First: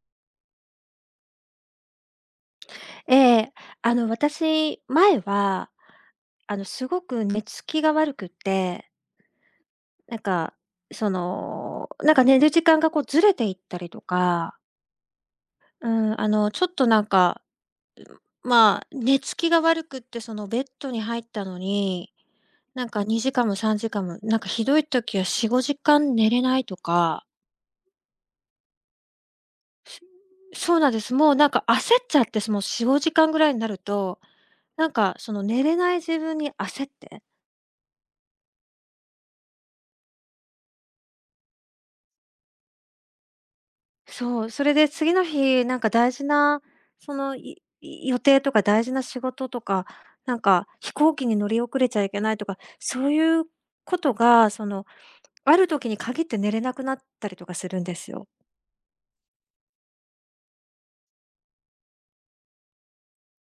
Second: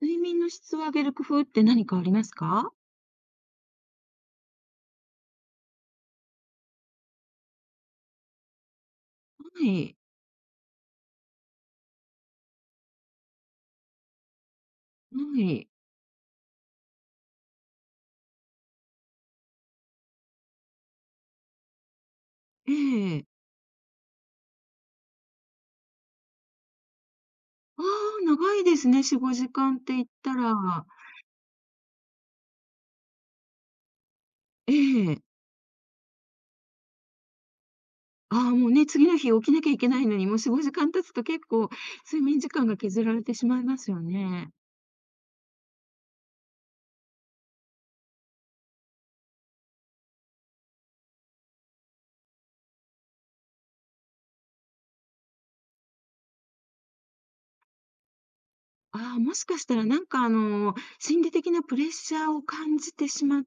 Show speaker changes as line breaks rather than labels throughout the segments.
睡眠の質を上げる工夫って何かありますか？
ええ、私、前は、すごく寝つきが悪くって、
はい。
なんか、なんか寝る時間がこうずれていったりとか、
はい。
うん、ちょっとなんか、まあ、寝つきが悪くって、そのベッドに入ったのに、
え
なんか
え。
2時間も3時間も、なんかひどい時は4、5時間寝れないとか。
ああ、長いですね、4、5時間って
す
言ったら。
そうなんです。もうなんか焦っちゃって、その4、5時間ぐらいになると、
え
なんか
え。
その寝れない自分に焦って。
ああ、もうね、次の日起きなきゃいけないのに、もう4、5時間経つと結構睡眠時間が削られてしまいますよ
そう、
ね。
それで次の日、なんか大事な、その、いい予定とか大事な仕事とか、なんか飛行機に乗り遅れちゃいけないとか、そういうことが、ある時に限って寝れなくなったりとかするんですよ。
ああ、もしかしたらなんかあの、心理的なプレッシャーを感じてしまって、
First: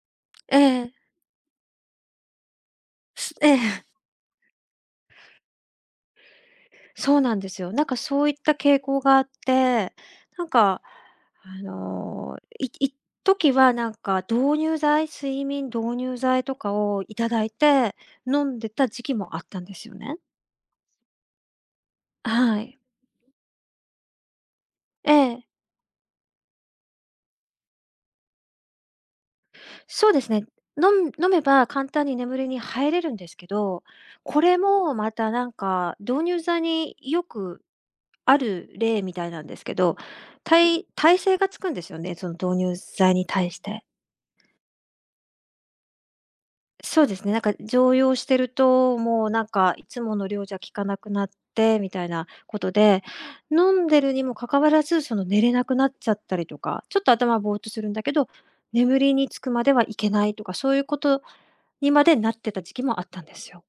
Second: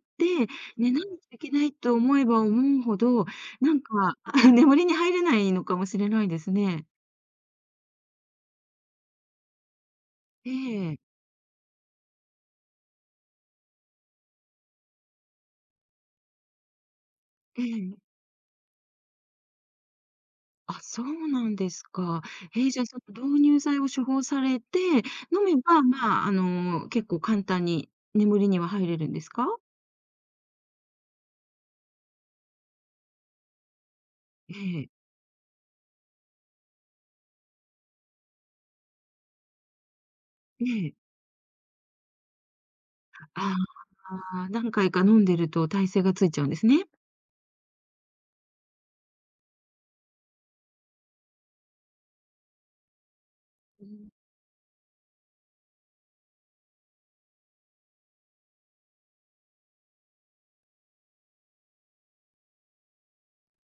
え
寝
え。
ないといけないと思えば思うほど、
え
なん
え。
か、眠りに入れないのかもしれないですね。
そうなんですよ。なんかそういった傾向があって、なん
え
か、
え、
一時はなんか導入剤睡眠導入剤とかをいただい
え
て、
え。
飲んでた時期もあったんですよね。
あ、そうなんですか。
は
ええ、
い。
じゃあ、その導入剤を処方されて、
え
飲
え、
めば、まあ、あの、結構簡単に眠りには入れるんですか？
そうですね。飲めば簡単に眠りに入れるんですけど、こ
え
れ
え、
もまたなんか導入剤によくある例みたいなんですけど、た
ええ。
耐性がつくんですよね、その導入剤に対
あ
して。
あ、何回か飲んでると耐性がついちゃうんですね。
そうですね、なんか常用してると、もうなんかいつもの量じゃ効かなくなってみたいなことで、飲
う
んで
ん。
るにもかかわらず、その寝れなくなっちゃったりとか、ちょっと頭ぼーっとするんだけど、眠りにつくまではいけないとか、そういうことにまでなってた時期もあったんですよ。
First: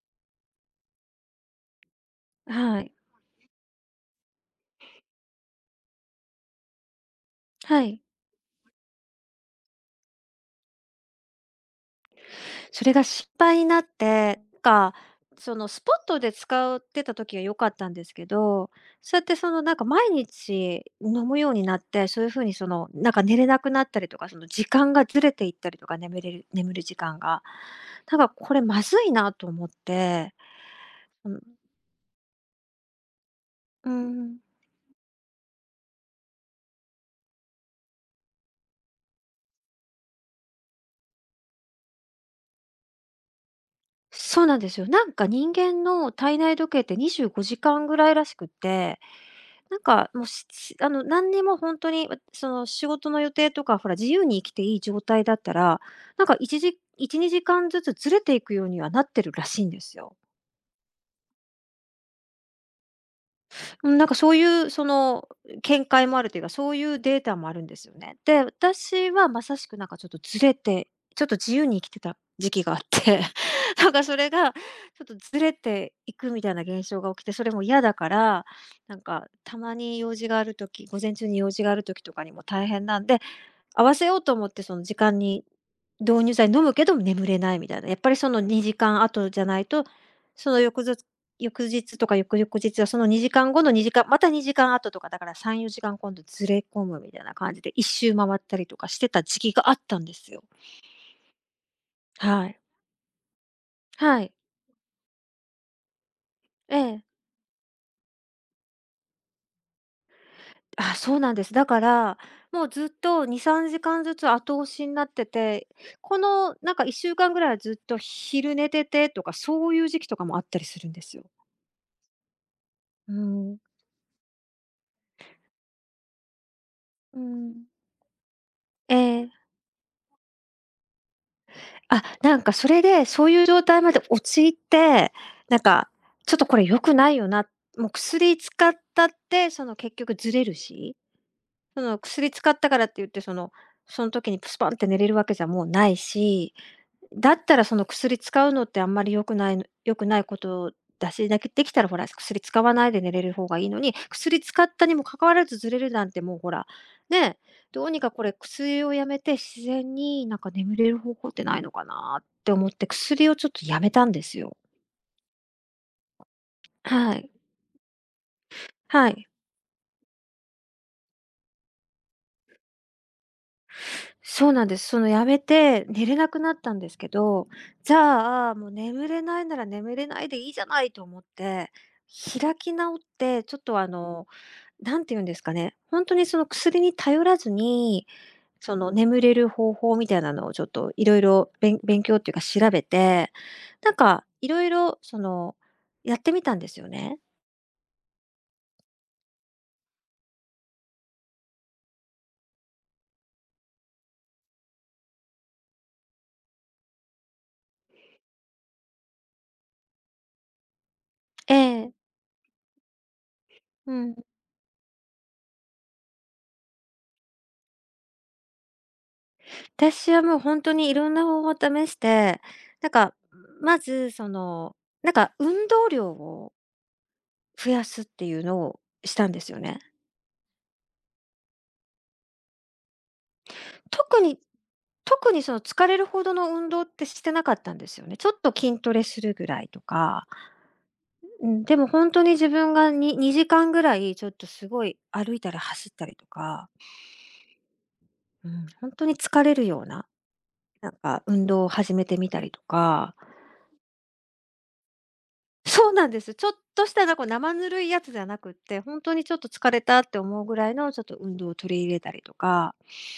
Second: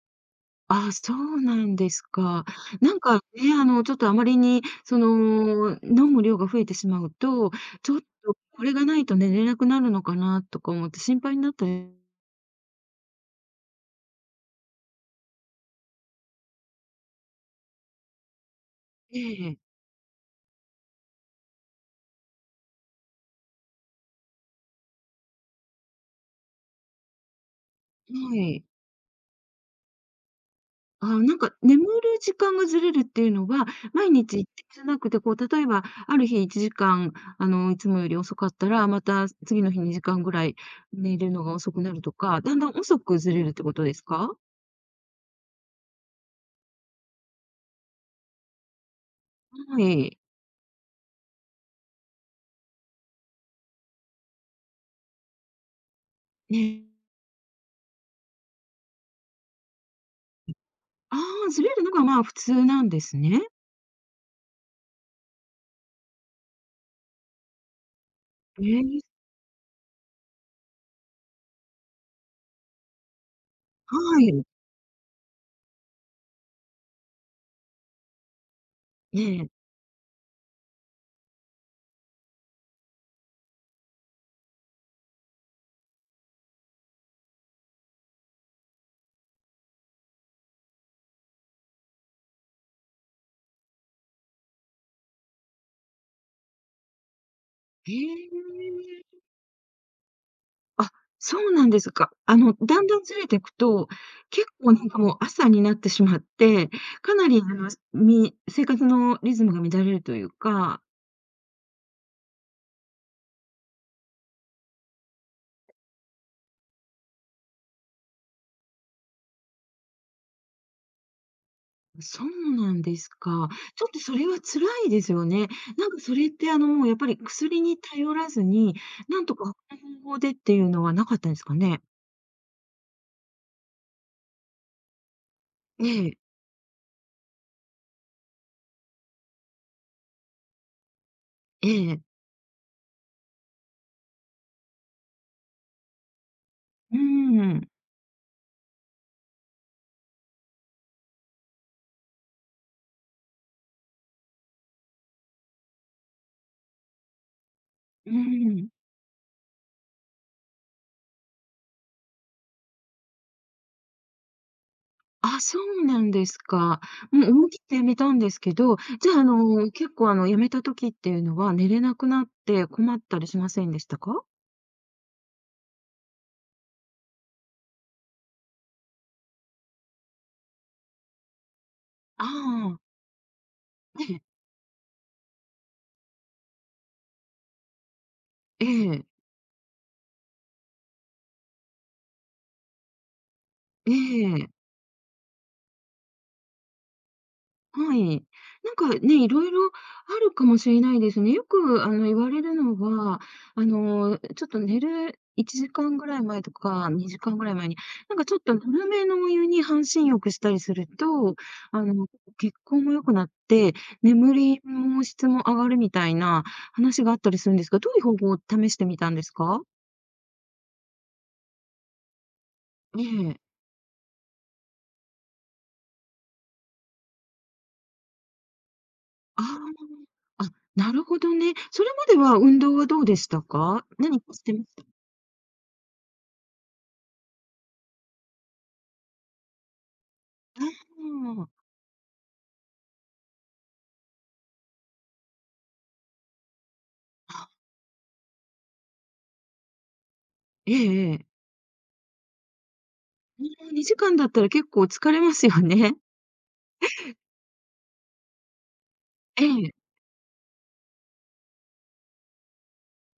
ああ、そうなんですか。
はい。
なんかね、あの、ちょっとあまりに、その、飲む量が増えてしまうと、
は
ちょ
い。
っとこれがないと寝れなくなるのかなとか思って心配になったり。
それが失敗になって、なんか、そのスポットで使ってた時は良かったんですけど、そうや
え
ってそ
え、
のなんか毎日飲むようになって、そういう風にそのなんか寝れなくなったりとか、その時間がずれていったりとか、眠る時間が。
は
なんかこれ
い。
まずいなと思って、
ああ、
う
なん
ん、
か眠る時間がずれるっていうのは、
う
毎
ん。
日一定じゃなくて、こう、例えば、ある日1時間、あの、いつもより遅かったら、また次の日2時間ぐらい寝るのが遅くなるとか、だんだん遅くずれるってことですか？
そうなんですよ。なんか人間の体内時計って25時間ぐらいらしくて、なん
は
か、
い。
もう、何にも本当に、その、仕事の予定とか、ほら、自由に生きていい状態だったら、なんかいち
ね、
じ、1時1、2時間ずつずれていくようにはなってるらしいんですよ。
ああ、ずれるのが、まあ、普通なんですね。
うん、なんかそういう見解もあるというか、そういうデータもあるんですよね。で、
えー、
私はまさしくなんかちょっとずれて、ちょっと自由に生きてた時期があって、なんかそ
は
れ
い。
がちょっとずれていくみたいな現象が起きて、それも嫌だから、なん
え
か
え。
たまに用事がある時、午前中に用事がある時とかにも大変なんで、合わせようと思ってその時間に導入剤飲むけど眠れないみたいな。やっぱりその2時間後じゃないと、その翌日とか翌々日はその2時間後の2時間また2時間後とかだから3、4時間今度ずれ込むみたいな感じで1周回ったりとかし
え。
てた時期があったんですよ。
あ、そうなんですか。あ
は
の、
い。
だんだんずれていくと、
はい。
結構なんかもう朝になってしまって、
ええ。
かなりあの、生活のリズムが乱れるというか。
あ、そうなんです。だから、もうずっと2、3時間ずつ後押しになってて、このなんか1週間ぐらいはずっと昼寝ててとかそういう時期とかもあったりするんですよ。
そうなんです
う
か。
ん。
ちょっとそれは辛いですよね。なんかそれってあの、もうやっぱり
う
薬
ん。
に頼らずに、
え
なん
え。
とか他の方法でっていうのはなかったんですかね？
あ、なんかそれで、そういう状態まで陥って、なん
え
か、
え、
ちょっとこれ良くないよな、もう薬使ったって、その結局ずれるし、
え
その
え。
薬使ったからって言って、その時にプスパンって寝れるわけじゃもうないし、
うー
だったら
ん、
その薬使うのってあんまり良くないことだし、だけできたらほら、薬使わないで寝れる方がいいのに、薬使ったにもかかわらずずれるなんてもうほら、ね、どうにか
うー
これ
ん。
薬をやめて自然になんか眠れる方法ってないのかなって思って、薬をちょっとやめたんですよ。
あ、そうなんですか。
は
も
い。
う思い切って辞めたんですけど、
は
じゃあ、あ
い。
の、結構、あの、辞めた時っていうのは、寝れなくなって困ったりしませんでしたか？
そうなんです。そのやめて寝れなくなったんですけど、じゃあ、もう眠れないなら眠れないでいいじゃないと思って、
あ
開き
あ、
直って、ちょっと
ええ、
なんて言うんですかね、本当にその薬に頼らずに、
え
その
え、
眠れる方法みたいなのをちょっといろいろ勉強っていうか調べて、
え
なんかい
え。
ろいろその、やってみたんですよね。
はい。なんかね、いろいろあるかもしれないですね。よく、あの、言われるのは、あの、ちょっと寝る1時間ぐらい前とか、2時間ぐらい前に、なんかちょっとぬるめのお湯に半身浴したりすると、
え
あ
え、
の、血行も良くなって、
うん。
眠りも質も上がるみたいな話があったりするんですが、どういう方法を試してみたんですか？
私はもう本当にいろんな方法を試して、なん
え
か、
え。
まずその、なんか運動量を増やすっていうのをしたんで
あ
すよね。
あ、あ、なるほどね。それまでは運動はどうでしたか？
特
何か
に
してました？
特にその疲れるほどの運動ってしてなかったんですよね。ちょっと筋トレするぐらいとか。
あ
う
あ。
ん、でも本当に自分に2時間ぐらいちょっとすごい歩いたり走ったりとか、うん、本当に疲れるような、
え
なん
え、え
か
え。
運動を始めてみたりとか。
うーん、2時間だったら結構疲れますよ
そう
ね。
なんです。ちょっとしたなんか生ぬるいやつじゃなくって、本当にちょっ
え
と疲
え。
れたって思うぐらいのちょっと運動を取り入れたりとか、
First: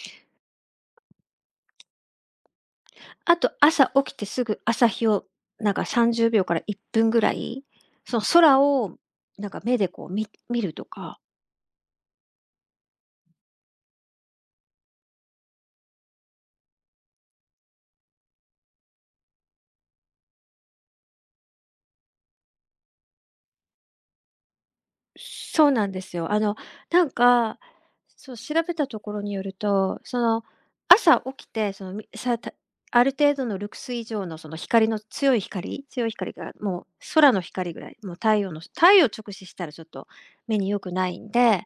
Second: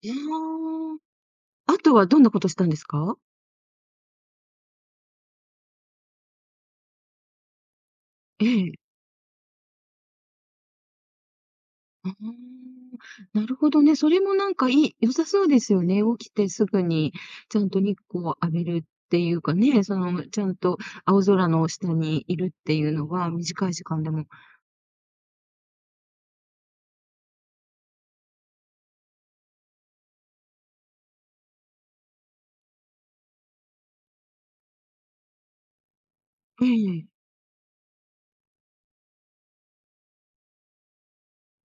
ああ。あとはどんなことしたんですか？
あと朝起きてすぐ朝日をなんか30秒から1分ぐらい、その
え
空
え。
をなんか目でこう見るとか。
ああ、なるほどね。それもなんか良さそうですよね。起きてすぐにちゃんと日光を浴びるっていうかね、その、ちゃんと青空の下にいるっていうのが短い時間でも。
そうなんですよ。なんか、そう、調べたところによると、その、朝起きて、その、みさたある程度のルクス以上のその光の強い光が
え
もう
え、
空の光ぐらい、もう太陽直視したらちょっと目に良くないんで、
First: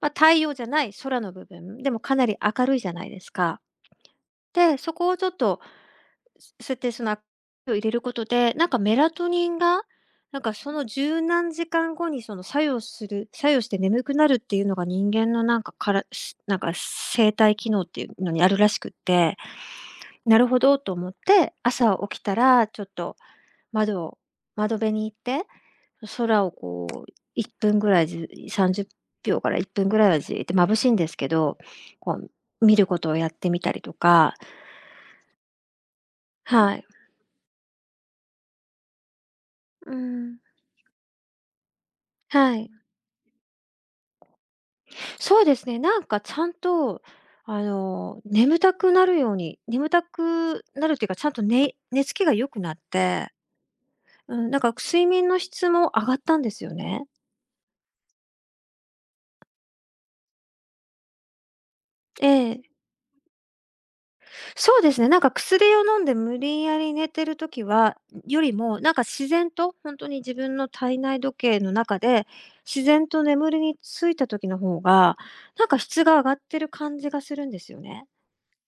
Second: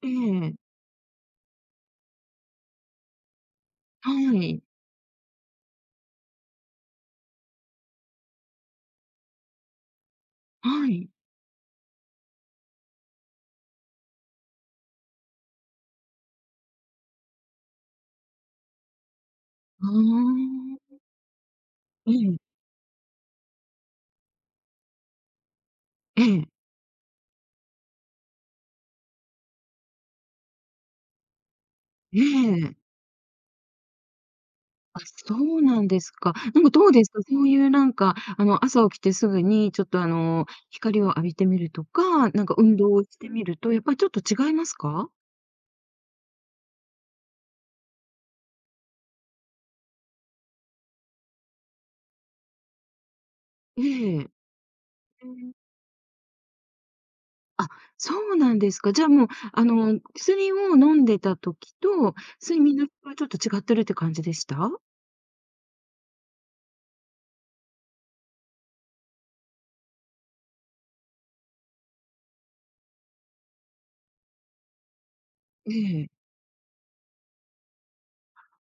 ま
え
あ、太陽
え、
じゃない空の部分、でもかなり明るいじゃないですか。
はい、
で、そこをちょっとそうやってそのアクを入れることで、なんかメラトニンが、なんかその
はい。
十何時間後にその作用して眠くなるっていうのが人間のなんかから、なんか生体機能っていうのにあるらしくって、
あ
なるほどと
あ、
思って、朝
え
起きた
え、
らちょっと窓を窓辺に行って、
え
空
え、
をこう1分ぐらいじ30秒から1分ぐらいはじーって眩しいんですけど、こ
え
う見
え。
ることをやってみたりとか。
あ、そうなんですか。なんか
はい。
どうですか？そういうなんか、あの、朝起きてすぐにちょっ
う
とあ
ん。
の、光を浴びてみるとか、なんか
はい。
運動をしてみると、やっぱりちょっと違いますか？
そうですね、なんかちゃんと、眠たくなるっていうか、ちゃんとね寝つきが良くなって、
ええ。
うん、なんか睡眠の質も上がったんですよね。
あ、そうなんですか。じゃあもう、あの、薬を飲んでた時と、
え
睡
え。
眠の質はちょっと違ってるって感じでした？
そうですね、なんか薬を飲んで無理やり寝てる時よりも、なんか自然と本当に自分の体内時計の中で、自然と眠りについた時の方が、なん
え
か質
え。
が上がってる感じがするんですよね。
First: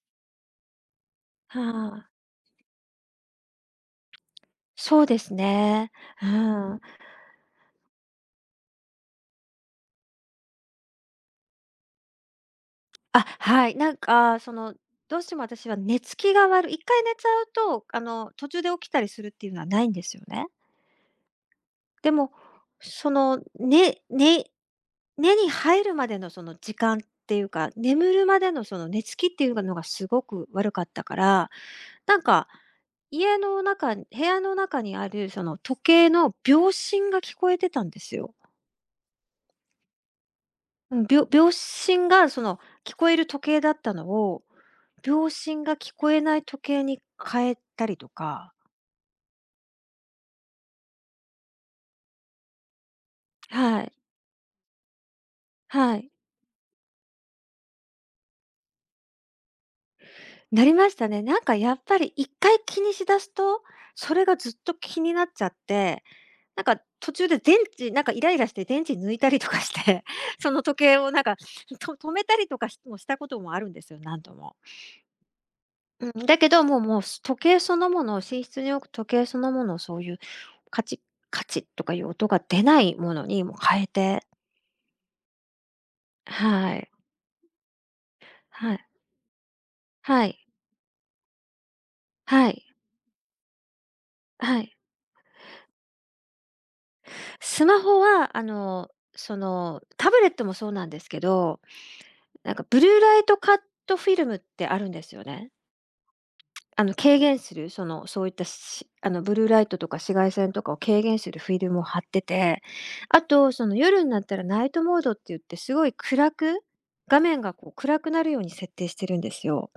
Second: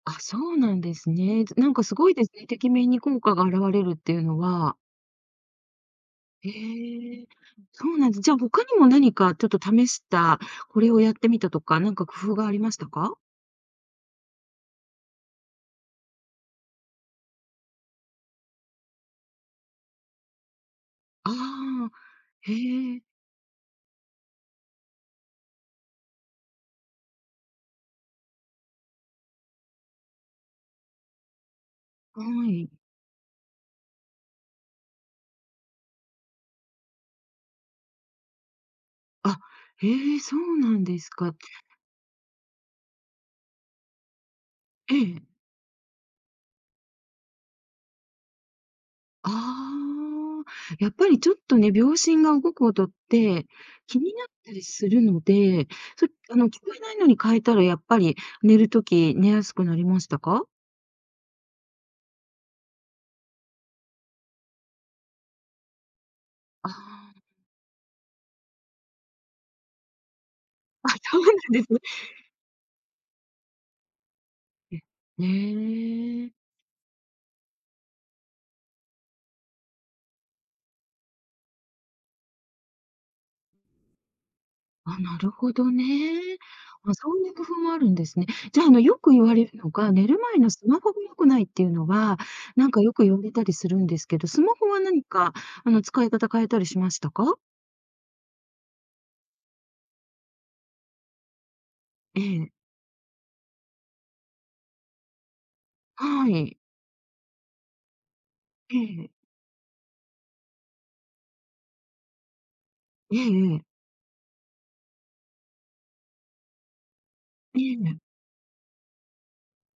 あ、そうなんですね。
は
なんかす
あ、
ごいですね、てきめんに効果が現れるっていうのは。
そうですね。う
へ
ん。
え、そうなんです。じゃあ、他にも何かちょっと試した、これをやってみたとか、なんか工夫がありましたか？
あ、はい。なんか、その、どうしても私は寝つきが悪い一回寝ちゃうと、途中で起きたりするっていうのはないんですよね。
ああ、
でも、
へえ、
その、寝に入るまでのその時間っていうか、眠るまでのその寝つきっていうのがすごく悪かったから、なん
は
か、
い。
家の中部屋の中にあるその時計の秒針が聞こえてたんですよ。
あ、へえ、そうなん
う
で
ん、
すか。
秒針がその聞こえる時計だったのを、
え
秒
え。
針が聞こえない時計に変えたりとか。
ああ、やっぱりちょっとね、秒針が動く音って
はい、
気になったりするので、
は
そ
い。
あの、聞こえないのに変えたらやっぱり寝るとき寝やすくなりましたか？
なりましたね。なんかやっぱり1回気にしだすと、それがずっと気になっちゃって、
ああ、
途中で電池イライラして電池抜いたりとかして、その時
あ、
計を
そうなんですね。
止めたりとかしたこともあるんですよ、何度も。
え、
うん、
え。
だけど、もうもう、す時計そのもの、を寝室に置く時計そのものを、そういうカチッ、カチッとかいう音が出ないものにもう変えて、
あ、なるほどね。
はい。
あ、そういう工夫もあるんですね。じゃあ、あ
は
の、
い。
よく言われるのが、寝る
は
前
い。
のスマホが良くないっていうのは、
はい。
なんかよく言われたりするんですけど、スマ
は
ホ
い。
は何か、あの、使い方変えたりしましたか？
スマホは、タブレットもそうなんですけど、
ええ。
なんかブルーライトカットフィルムってあるんですよね。
はい。
軽減する、その、そういった
え
し
え。
ブルーライトとか紫外線とかを軽減するフィルムを貼ってて、
え
あと、
え、ええ。
夜になったらナイトモードって言って、すごい暗く画面がこう
え
暗
え、
くなるように設定してるんですよ。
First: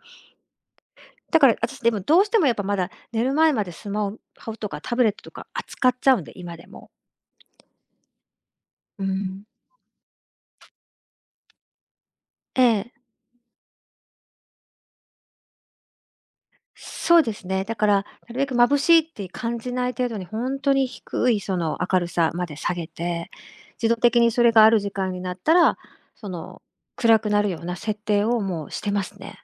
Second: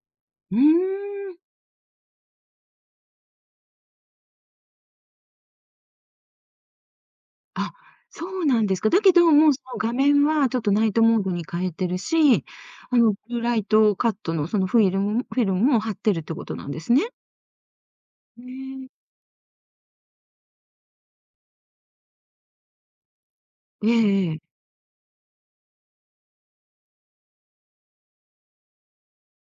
うーん。
だから私でもどうしてもやっぱまだ寝る前までスマホとかタブレットとか扱っちゃうんで、今でも。
あ、そうなんですか。だ
う
けど、
ん。
もう、その、画面はちょっとナイトモードに変えてるし、
え
あ
え。
の、ブルーライトカットの、その、フィルムも貼ってるってことなんですね。
そうですね。だから、なるべく眩しいって感じない程度に、本当に低いその明るさまで下げて、
え
自動的
え、
に
え
それ
え。
がある時間になったら、その、暗くなるような設定をもうしてますね。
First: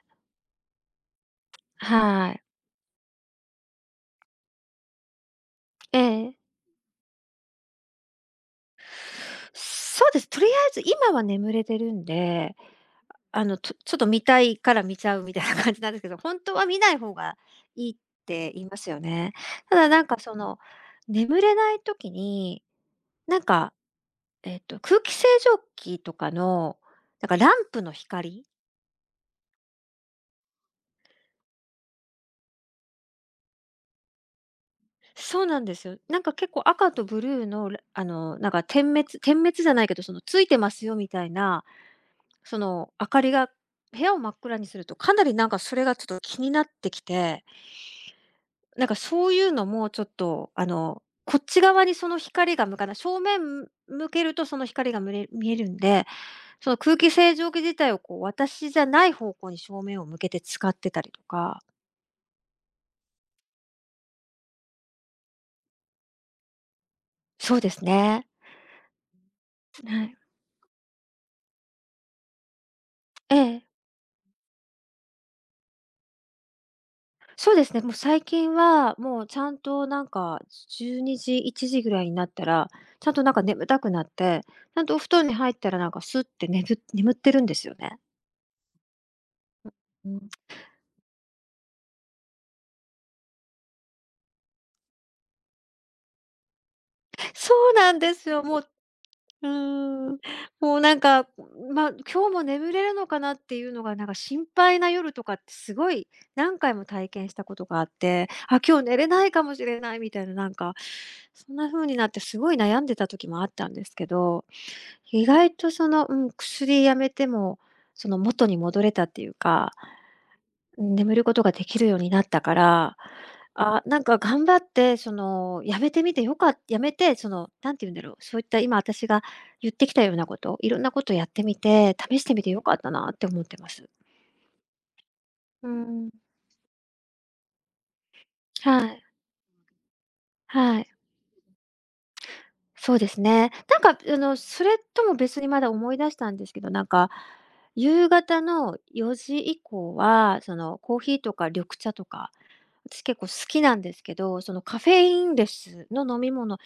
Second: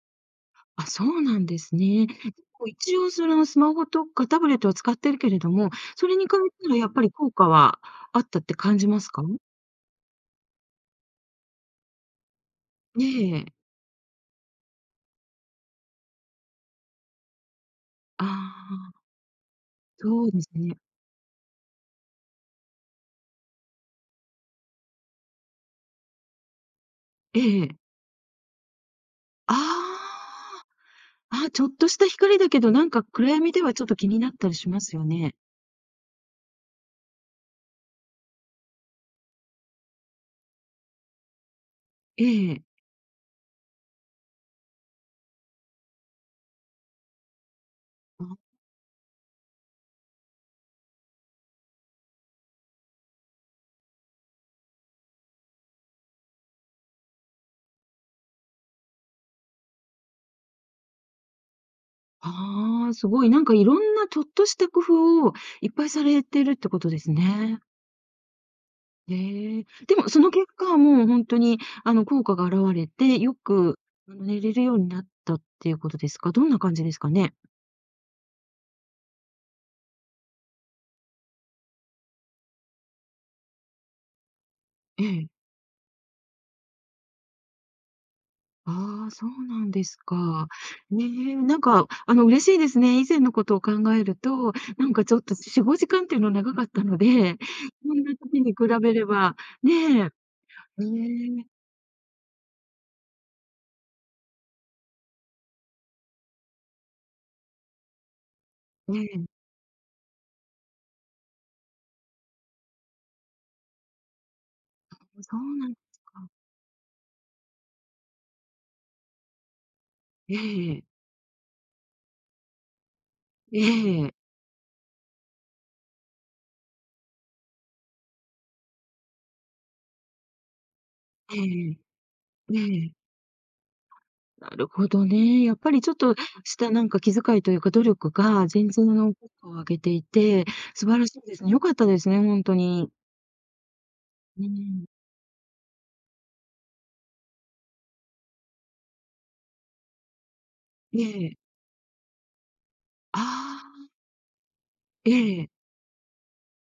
あ、そうなんですね。
はい。
こう一応そのスマホとかタブレットは使ってるけれども、
え
それに比
え。
べたらやっぱり効果はあったって感じますか？
そうです。とりあえず今は眠れてるんで、
え
あ
え。
の、ちょっと見たいから見ちゃうみたいな感じなんですけど、本当は見ない方がいいっ
あ
て言います
あ、
よね。ただ
そうですね。
眠れない時に、なんか空気清浄機とかの、なんか
え
ラン
え。
プの光、
ああ、あ、ちょっとした光だけど、なんか暗闇ではちょっと気になったりしますよね。
そうなんですよ。なんか結構赤とブルーの、あの、なんか点滅じゃないけど、そのついてますよみたいな、
え
そ
え。
の明かりが部屋を真っ暗にすると、かなりなんかそれがちょっと気になってきて、
あ、
なんかそういうのもちょっと、あの、こっち側にその光が向かない、正面向けるとその光が見えるんで、その空気清浄機自体をこう私じゃない方向に正面を向けて使ってたりとか、
ああ、すごいなんかいろんなちょっとした工夫をいっぱいされてるってことです
そう
ね。
ですね。
ええ、で
は
も
い。
その結果、もう本当にあの、効果が現れて、よ
ええ。
くあの、寝れるようになったっていうことですか？どんな感じですかね？
そうですね、もう最近は、もうちゃんとなんか12時、1時ぐらいになったら、ちゃんとなんか眠たくなって、ちゃんとお
え
布団に
え。
入ったらなんかスッて眠ってるんですよね。
ああ、そうなんです
うん。
か。ねえ、なんかあの、嬉しいですね。以前のことを考えると、なんかちょっと4、5時間っていうの長かったので、
そうな
そ
ん
んな
です
時
よ。
に比
もう、
べれば、
うー
ね
ん、もう
え、
なんか、
ねえ、
まあ、今日も眠れるのかなっていうのがなんか心配な夜とかってすごい何回も体験したことがあって、あ、今日寝れ
ねえ、
ないかもしれないみたいななんか、そんな風になってすごい悩んでた時もあったんですけど、意
そ
外
うな
と
んで
そ
す
の、う
か。
ん、薬やめても、その元に戻れたっていうか眠ることができるようになったから、
ええ、
あ、なん
ええ、
か頑張って、その、やめて、その、なんて言うんだろう、そういった今私が言ってきたようなこと、いろんなことやっ
え
てみ
え、
て、試してみてよかっ
え
たな
え。
って思ってます。
なるほどね。やっ
う
ぱりちょっ
ん。
としたなんか気遣いというか努力が全
は
然
い、
の効果を上げていて、
は
素
い。
晴らしいですね。良かったですね、本当に。
そうですね。なんか、あの、
う
それ
ん。
とも別にまだ思い出したんですけど、なんか、夕方の4時以降は、その、コー
え
ヒーと
え。
か緑茶とか私結
あ
構好きなん
あ、
ですけど、そのカフェ
え
インレ
え。
スの飲み物、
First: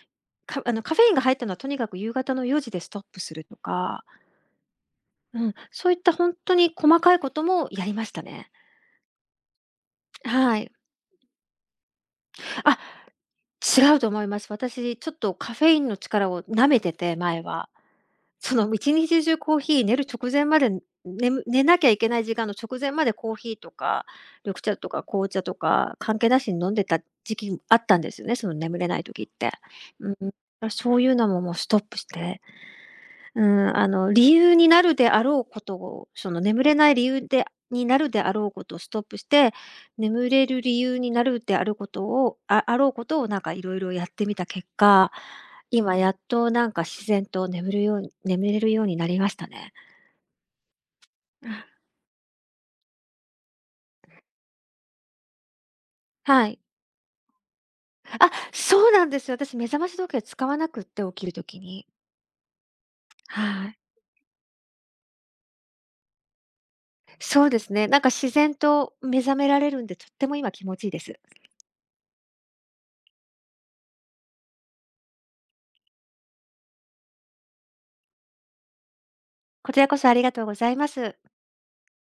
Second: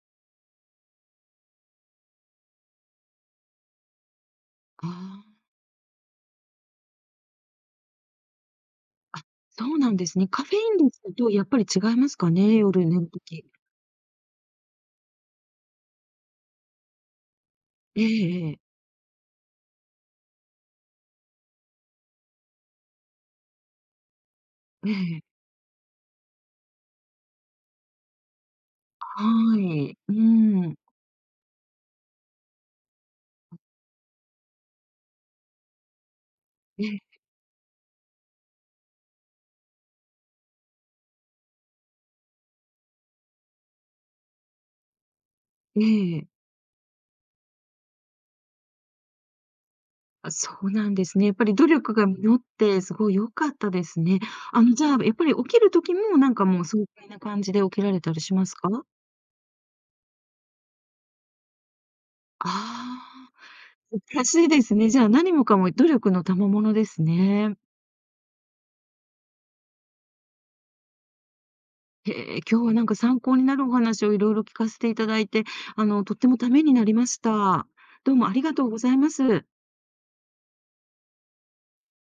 あのカフェインが入ったのはとにかく夕方の4時でストップするとか、
ああ、
うん、そういった本当に細かいこともやりましたね。
あ、そうなんですね。カフェ
は
イ
い。
ンですとやっぱり違いますかね、
あ、
夜寝る時。
違うと思います。私ちょっとカフェインの力を舐めてて、前は。
ええ、え
その
え。
一日中コーヒー、寝る直前まで、寝なきゃいけない時間の直前までコーヒーとか、緑茶と
え
か
え。
紅茶とか、関係なしに飲んでた時期あったんですよね、その眠れない時って。
はい。
う
う
ん。だ、
ん。
そういうのももうストップして、うん、あの、理由になるであろうことを、その眠れ
え
ない理
え、
由でになるであろうことをストップして、眠れる理由になるであることをああろうことをなんかいろいろやってみた結果、
え
今やっ
え。
となんか自然と眠れるようになりましたね。
あ、そうなんですね。やっぱり努力が実って、すごい良かったですね。あの、じゃあ、やっぱり起きる時も、なんか
はい。
もう爽快な感じで起きられたり
あ、
しますか？
そうなんですよ。私目覚まし時計使わなくって、起きる時に。
ああ、
はい。
素晴らしいですね。じゃあ、何もかも努力の賜物です
そう
ね。
ですね。なんか自然と目覚められるんで、とっても今気持ちいいです。
へえ、今日はなんか参考になるお話をいろいろ聞かせていただいて、あの、とってもためになりました。どうもありがとうございます。
こちらこそありがとうございます。